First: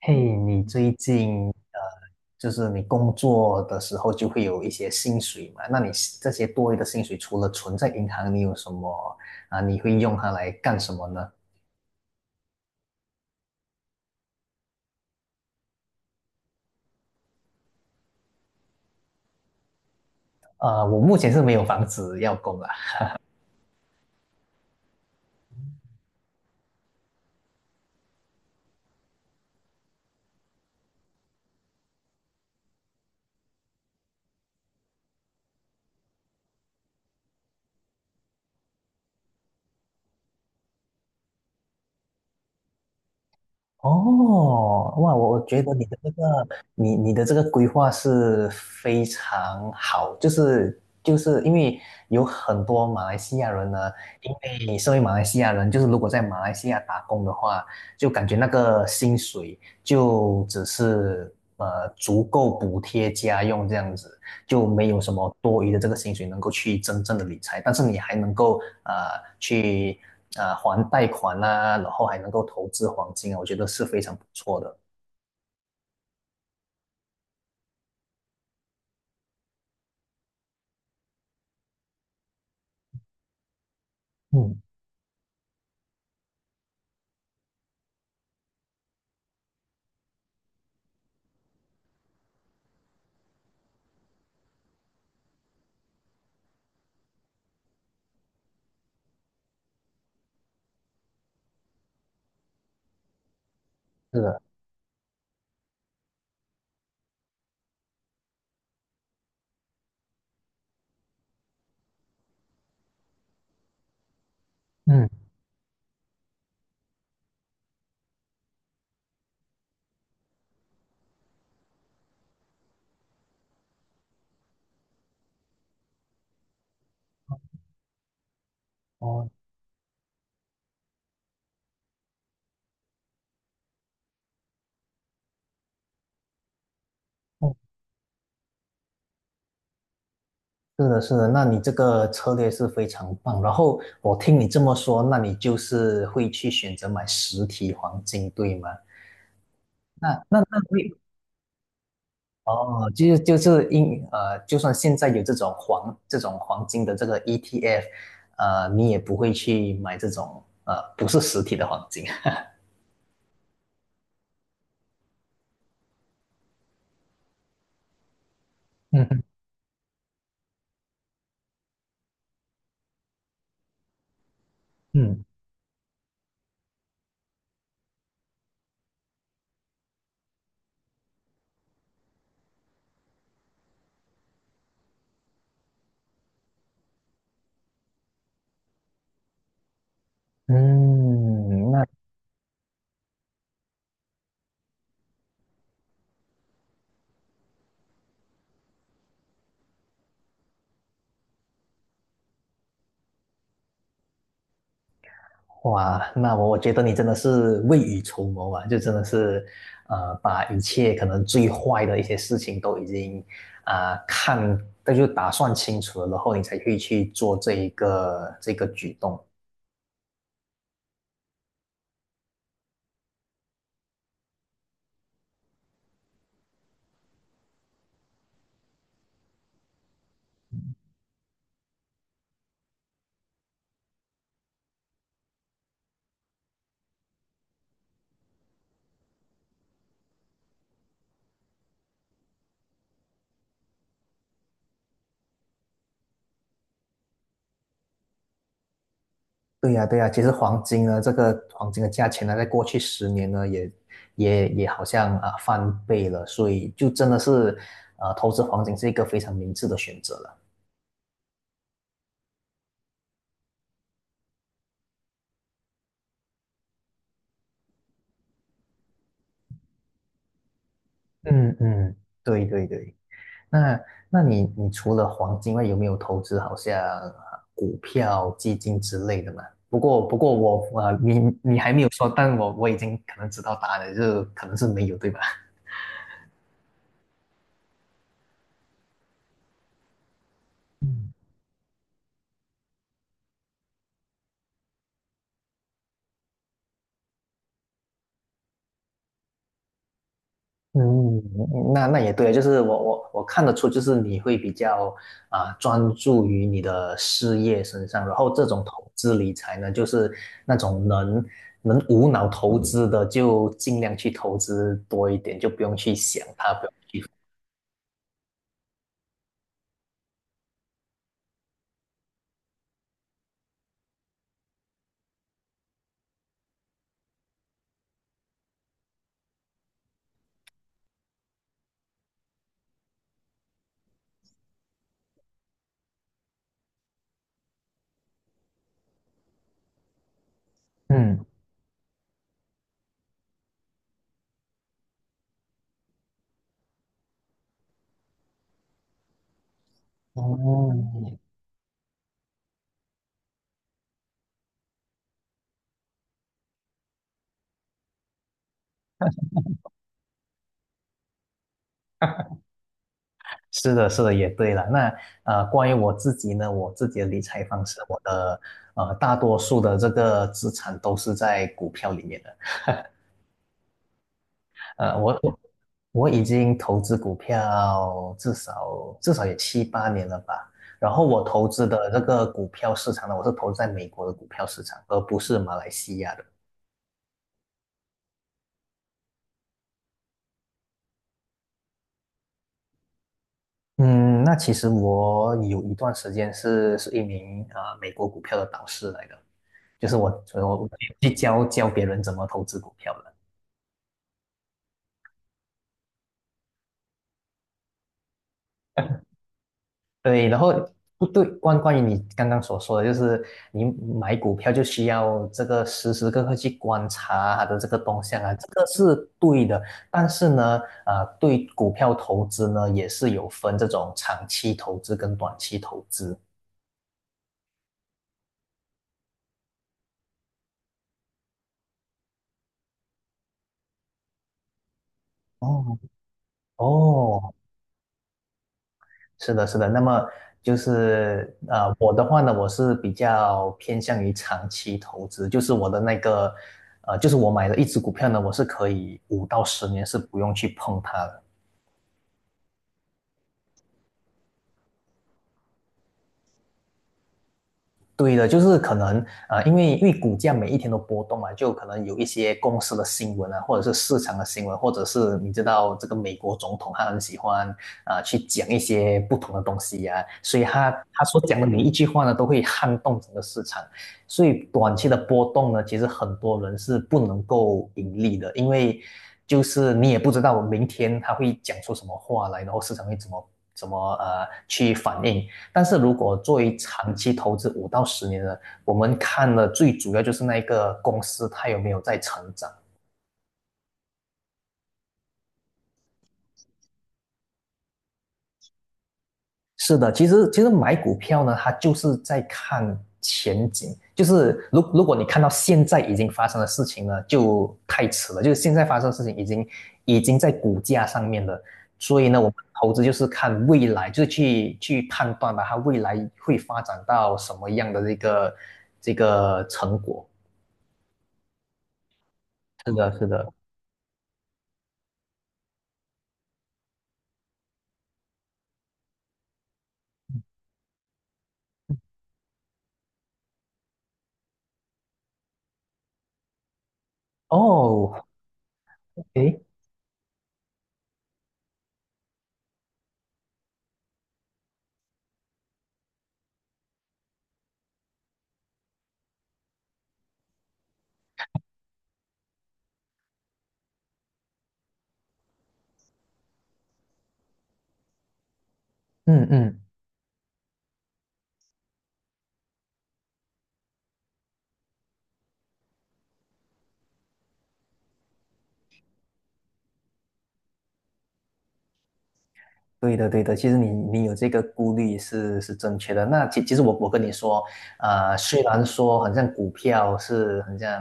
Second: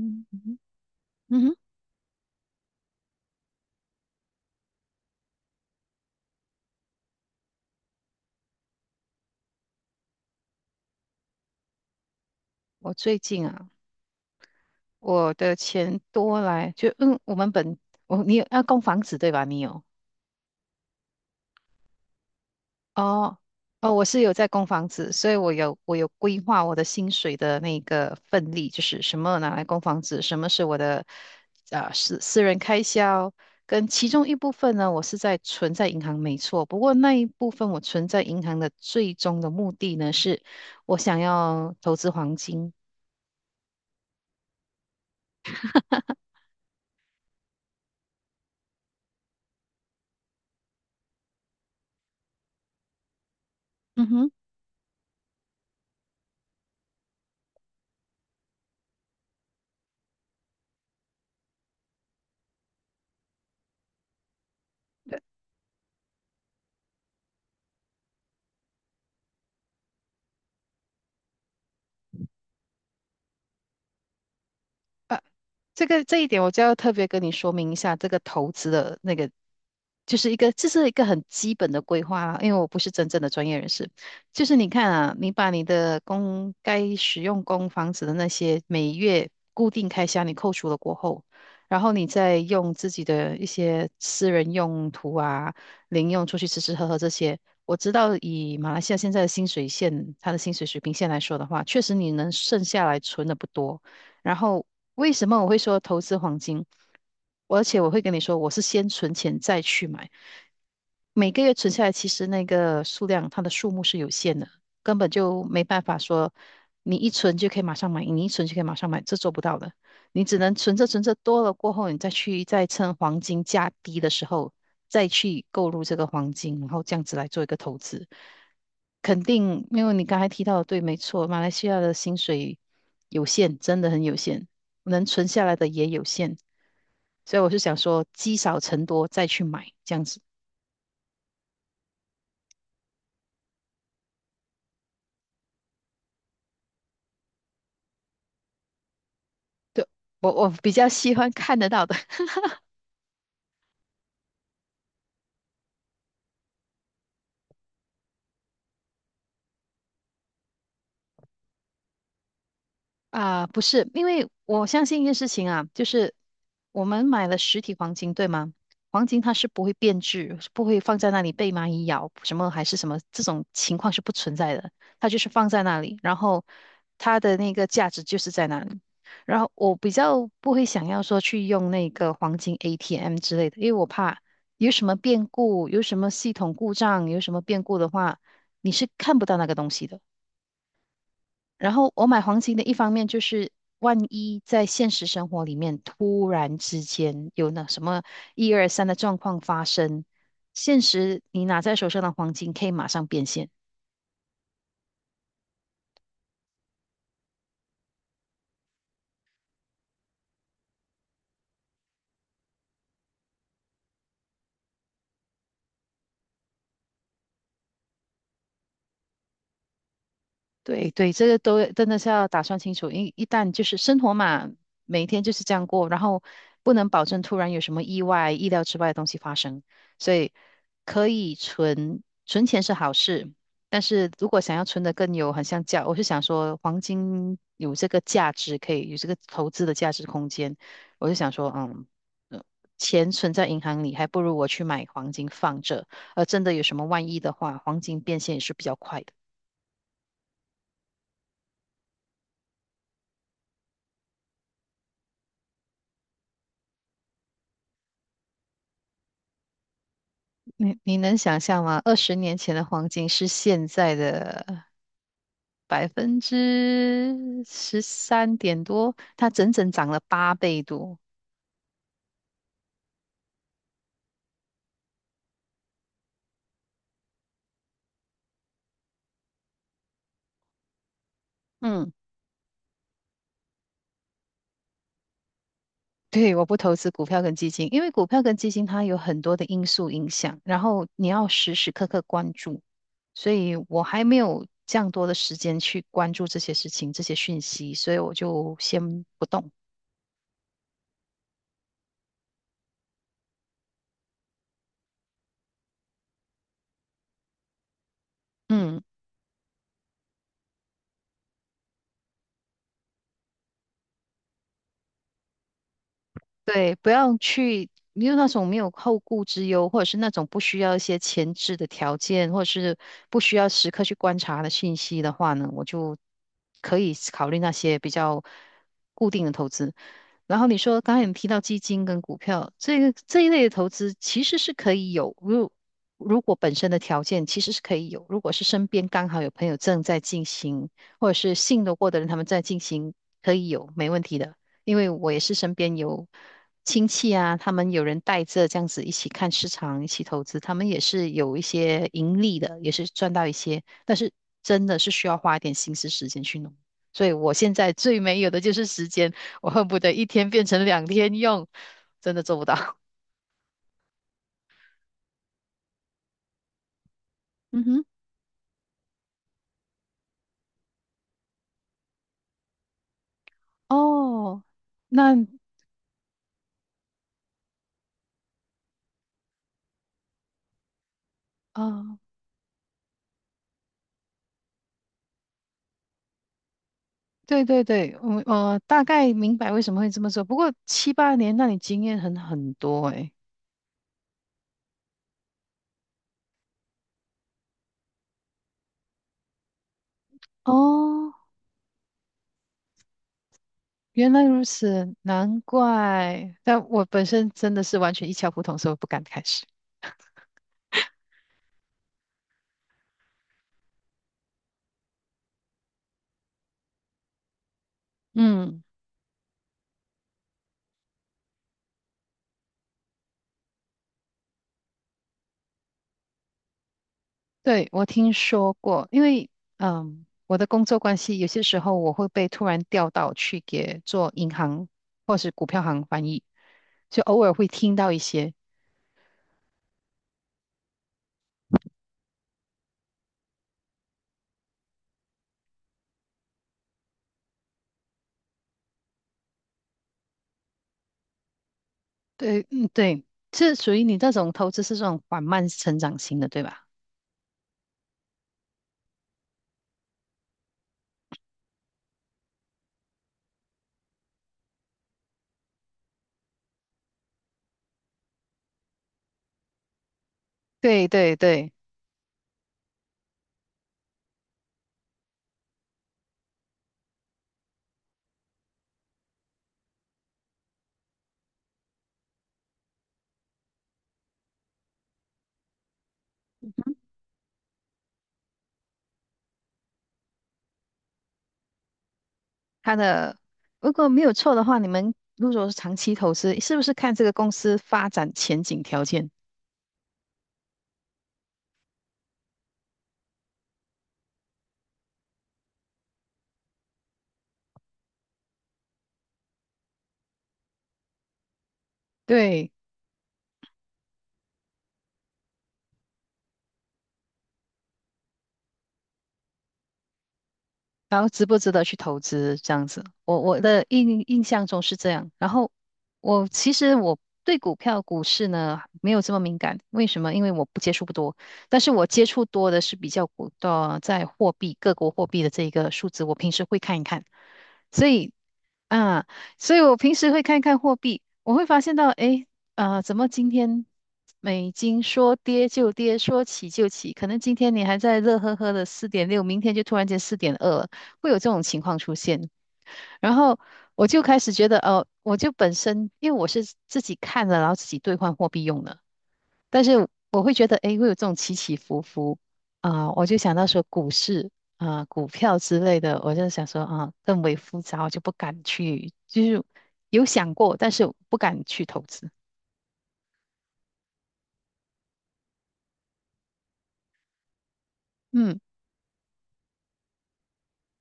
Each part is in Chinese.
嘿，嗯哼你最嗯近哼，就是你工作的时候就会有一些薪水嘛？那你这些多余的薪水，除了存在银行，你有什么啊？你会用它来干什么呢？我最近啊，我的钱多来就嗯，我们本我你有要供房子对吧？我目前是没有房子要供了。哦哦，我是有在供房子，所以我有规划我的薪水的那个份例，就是什么拿来供房子，什么是我的私人开销，跟其中一部分呢，我是在存在银行没错，不过那一部分我存在银行的最终的目的呢，是我想要投资黄金。哦，哇，我觉得你的这个，你的这个规划是非常好，就是因为有很多马来西亚人呢，嗯哼。因为身为马来西亚人，就是如果在马来西亚打工的话，就感觉那个薪水就只是足够补贴家用这样子，就没有什么多余的这个薪水能够去真正的理财，但是你还能够去还贷款啊，然后还能够投资黄金啊，我觉得是非常不错的。这一点我就要特别跟你说明一下，这个投资的那个就是一个，这是一个很基本的规划啦，因为我不是真正的专业人士。就是嗯，你看啊，你把你的公该使用公房子的那些每月固定开销你扣除了过后，然后你再用自己的一些私人用途啊、零用出去吃吃喝喝这些。我知道以马来西亚现在的薪水线，它的薪水水平线来说的话，确实你能剩下来存的不多。是然的，后为什么我会说投资黄金？而且我会跟你说，我是先存钱再去买，每个月存下来，其实那个数量它的数目是有限的，根嗯，本就没办法说你一存就可以马上买，你一存就可以马上买，这做不到的。你只能存着存着多了过后，你再趁黄金价低的时候再去购入这个黄金，然后这样子来做一个投资。肯哦，定，因为你刚才提到的对，没错，马来西亚的薪水有限，真的很有限，能存下来的也有限，所以我哦，是想说，积少成多再去买这样子。是的，是的，那你这个策略是非常棒。然后我听你这么说，那你就是会去选择买实体黄金，对吗？那我那我那比较会。喜欢看得到的。哦，就是就是因呃，就算现在有这种这种黄金的这个 ETF，你也不会去买这种不是实体的黄金。啊，不是，因为我相信一件事情啊，就是我们买了实体黄金，对吗？黄金嗯它是不会变质，是不会放在那里被蚂蚁咬，什么还是什么这种情况是不存在的，它就嗯，是放在那里，然后它的那个价值就是在那里。然后我比较不会想要说去用那个黄金 ATM 之类的，因为我怕有什么变故，有什么系统故障，有什么变故的话，你是看不到那个东西的。嗯，然那后我买黄金的一方面就是，万一在现实生活里面突然之间有那什么一二三的状况发生，现实你拿在手上的黄金可以马上变现。哇，那我觉得你真的是未雨绸缪啊，就真的是，把一切可能最坏的一些事情都已经啊、看，那就打算清楚了，然后你才会去做这个举动。对对，这个都真的是要打算清楚，一旦就是生活嘛，每天就是这样过，然后不能保证突然有什么意外、意料之外的东西发生，所以可以存存钱是好事，但是如果想要存的更有，很像价，我是想说黄金有这个价值，可以有这个投资的价值空间，我就想说，呃钱存在银行里，还不如我去买黄金放着，而真的有什么万一的话，黄金变现也是比较快的。对呀，对呀，其实黄金呢，这个黄金的价钱呢，在过去十年呢，也好像啊翻倍了，所以就真的是，投资黄金是一个非常明智的选择了。你能想象吗？20年前的黄金是现在的13%多，它整整涨了8倍多。嗯嗯。对对对，那那你除了黄金外，有没有投资好像啊股票、基金之类的嘛？不过我啊，你还没有嗯。 说，但我已经可能知道答案了，就可能是没有，对吧？对，我不投资股票跟基金，因为股票跟基金它有很多的因素影响，然后你要时时刻刻关注，所以我还没有这样多的时间去关注这些事情、这些讯息，所以我就先不动。嗯，那也对，就是我看得出，就是你会比较啊、专注于你的事业身上，然后这种嗯。投资理财呢，就是那种能无脑投资的，就尽量去投资多一点，就不用去想它，不用。对，不要去，没有那种没有后顾之忧，或者是那种不需要一些前置的条件，或者是不需要时刻去观察的信息的话呢，我就可以考虑那些比较固定的投资。然后你说刚才你提到基金跟股票，这一类的投资其实是可以有，如果本身的条件其实是可以有，如果是身边刚好有朋友正在进行，或者嗯，是信得过的人他们在进行，可以有，没问题的。因为我也是身边有亲戚啊，他们有人带着这样子一起看市场，一起投资，他们也是哦，有一些盈利的，也是赚到一些，但是真的是需要花一点心思时间去弄。所以我现在最没有的就是时间，我恨不得一天变成两天用，真的做不到。是的，是的，也对了。那关于我自己呢，我自己的理财嗯方式，哼。我的大多数的这个资产都是在股票里面的。哦。呃，那我我我已经投资股票至少也七八年了吧。然后我投啊、资的呃这个股票市场呢，我是投资在美国的股票市场，而不是马来西亚的。对对对，我大概明白为什么会这么做。不过七八年，那你经验很多诶。嗯，那其实我有一段时间是一名啊、美国股票的导师来的，就是我所以我去哦，教教别人怎么投资股票的。原来如此，难怪。但我本身真的是完全一窍不通，所以我不敢开始。对，然后不对，关于你刚刚所说的，就是你买股票就需要这个时时刻刻去观察它的这个动向啊，这嗯，个是对的。但是呢，啊、对股票投资呢，也是有分这种长期投资跟短期投资。对，我听说过，因为我的工作关系，有些时候我会被突然调到去给做银行或是股票哦，行翻译，就偶尔哦，会听到一些。是的，是的。那么就是我的话呢，我是比较偏向于长期投资，就是我的那个就是我买的一只股票呢，我是可以五到十年是不用去碰它的。对，嗯，对，是属于你这种投资是这种缓慢成长型的，对吧？对的，就是可能因为股价每一天都波动嘛，就可能有一些公司的新闻啊，或者是市场的新闻，或者是你知道这个美国总统他很喜欢啊去讲一些不同的东西呀、啊所以他对他对所讲的对。每一句话呢，都会撼动整个市场。所以短期的波动呢，其实很多人是不能够盈利的，因为就是你也不知道明天他会讲出什么话来，然后市场会怎么去反应。但是如果作为长期投资五到十年的，我们看的最主要就是那一个公司它有没有在成长。它的如果没有错的话，你们如果是长期投资，是不是看这个公司发展前景条件？是的，其实买股票呢，它就是在看前景，就是如果你看到现在已经发生的事情呢，就太迟了，就是现在发生的事情已经在股价上面了。所以呢，我们对，投资就是看未来，就是去判断吧，它未来会发展到什么样的这个成果。然后值不值得去投资这样是子？的，是我的。我的印象中是这样。然后我其实对股票、股市呢没有这么敏感，为什么？因为我不接触不多，但是我接触多的是比较股的在货币各国货币的这一个数字，我平时会看一看。所哦，以啊，诶，所以我平时会看一看货币，我会发现到，诶，怎么今天美金说跌就跌，说起就起？可能今天你还在乐呵呵的4.6，明天就突然间4.2了，会有这种情况出现。然后我就开始觉得，哦、我就本身因为我是自己看了，然后自己兑换货币用的，嗯嗯，但是我会觉得，诶，会有这种起起伏伏啊、我就想到说股市啊、股票之类的，我就想说啊、更为复杂，我就不敢去，就是有想过，但是不敢去投资。对的对的，其实你有这个顾虑是正确的。那其实我跟你说，嗯。虽然说好像股票是很像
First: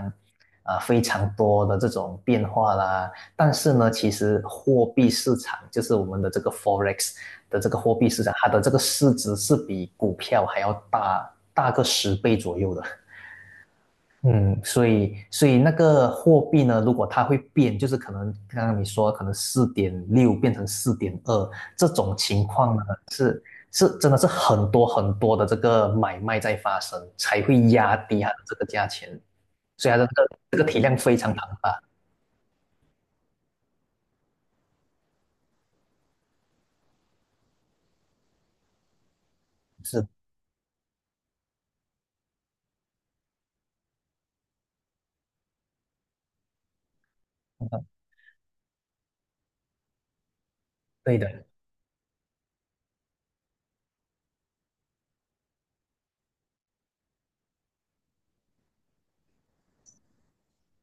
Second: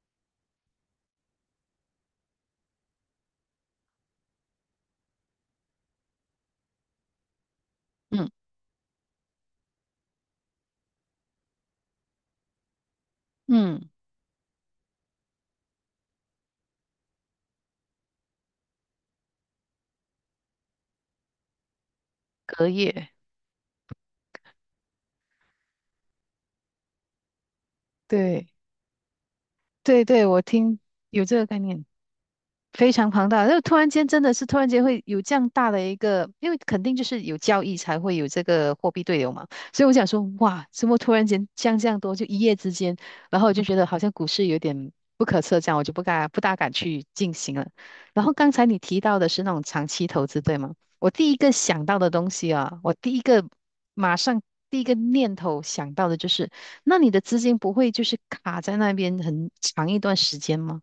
啊、非常多的这种变化啦，但是呢，其实货币市场就是我们的这个 forex 的这个货币市嗯场，它的这个市值是比股票还要大个10倍左右的。嗯，嗯，所以那个货币呢，如果它会变，就是可能刚刚你说可能4.6变成4.2这种情隔况呢，夜，是是真的是很多很多的这个买卖在发生，才会压低它的对这个价钱，所以它对的对，我这个听体量非有常这个庞概大。念。非常庞大，就突然间真的是突然间会有这样大的一个，因为肯定就是有交易才会有这个货币对流嘛，所以我是想的，说，哇，怎么突然间降这样多，就一夜之间，然后我就觉得好像股市有点不可测，这样我就不敢不大敢去进行了。然后刚才你提到的是那种长期投资，对吗？我对第一的。个想到的东西啊，我第一个马上第一个念头想到的就是，那你的资金不会就是卡在那边很长一段时间吗？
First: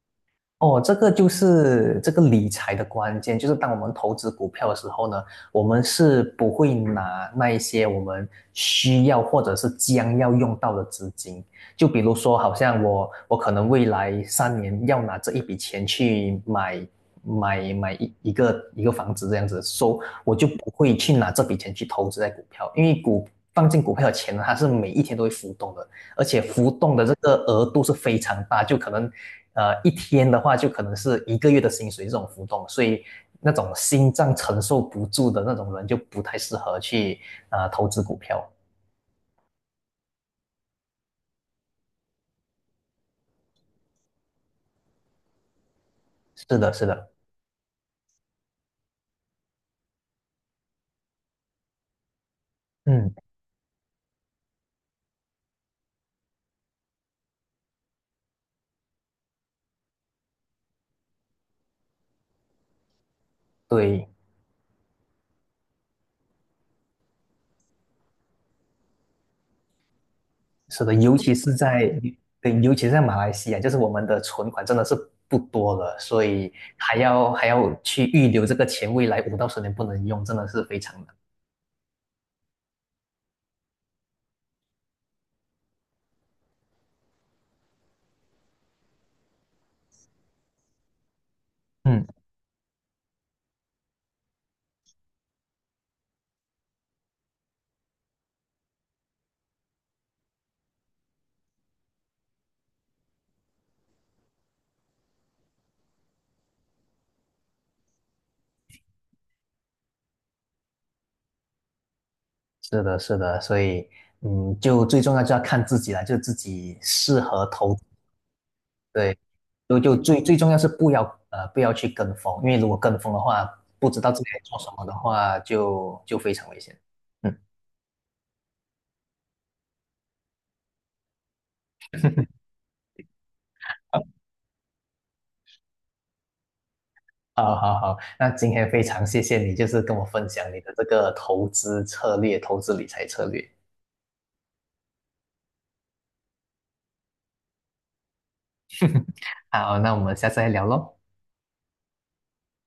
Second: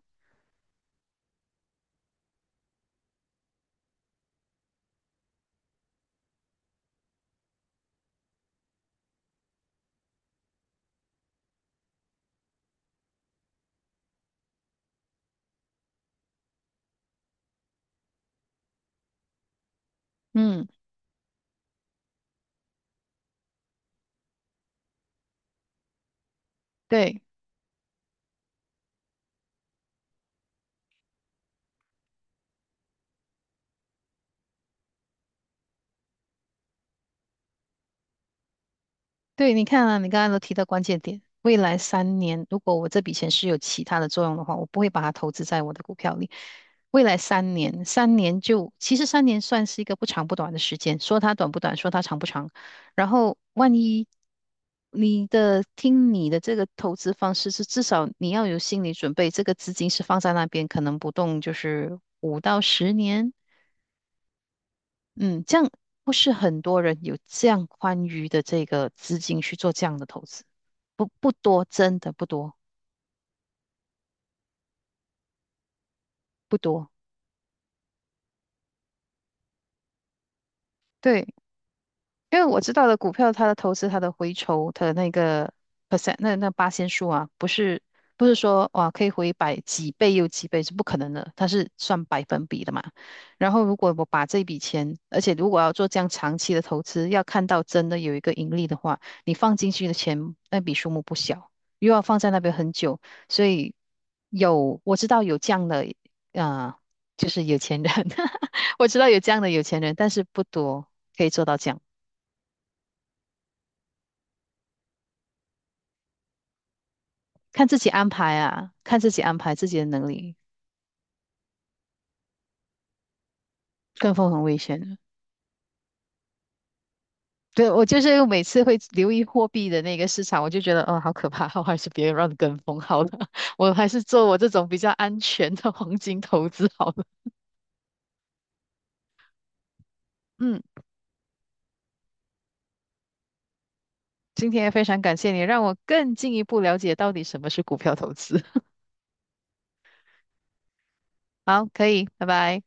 哦，这个就是这个理财的关键，就是当我们投资股票的时候呢，我们是不会拿那一些我们需要或者是将要用到的资金，就比如说，好像我可能未来3年要拿这一笔钱去买一个房子这样子，所以我就嗯，不会去拿这笔钱去投资在股票，因为放进股票的钱呢，它是每一天都会浮动的，而且浮动的这对。个额度是非常大，就可能一天的话就可能是一个月的薪水这种浮动，所以那种心脏承受不住的那种人就不太适合去投资股票。对，你看啊，你刚才都提到关键点，未来三年，如果我这笔钱是有其他的作用的话，我不会把它投资在我的股票里。是的，是未的，来三年，三年就，其实三年算是一个不长不短的时间，说它短不短，说它长不长。然嗯，后，万一你的，听你的这个投资方式是，至少你要有心理准备，这个资金是放在那边，可能不动，就是5到10年。对，嗯，这样不是很多人有这样宽裕的这个资金去做这样的投资，是的，尤不其是多，真在的不多，对，尤其是在马来西亚，就是我们的存款真的是不多了，所以不多。还要去预留这个钱，未来五到十年不能用，真的是非常难。对，因为我知道的股票，它的投资、它的回酬、它的那个 percent,那八仙数啊，不是不是说哇可以回百几倍又几倍是不可能的，它是算嗯。百分比的嘛。然后如果我把这笔钱，而且如果要做这样长期的投资，要看到真的有一个盈利的话，你放进去的钱那笔数目不小，又要放在那边很久，所以有我知道有这样的啊，就是有钱人，我知道有这样的有钱人，但是不多可以做到这样。是的，是的，所以，嗯，就最重要就要看自己了，就自己适合看投，自己安排啊，看自对，己安排自己就的就能最力，最重要是不要不要去跟风，因为如果跟风的话，不知道跟自己风在很危做什险么的的。话，就非常危险。嗯，对，我就是每次会留意货币的那个市场，我就觉得，哦，好可怕，我还是别让跟风好了，我还是做我这种比较安全的黄金投资好了。好好好，那今天非常谢谢你，就是跟我分享你嗯，的这个投资策略、投资理财策略。今天也非常感谢你，让我更进一步了解到底什么是股票投资。好，那我们下次再聊喽。好，可以，拜拜。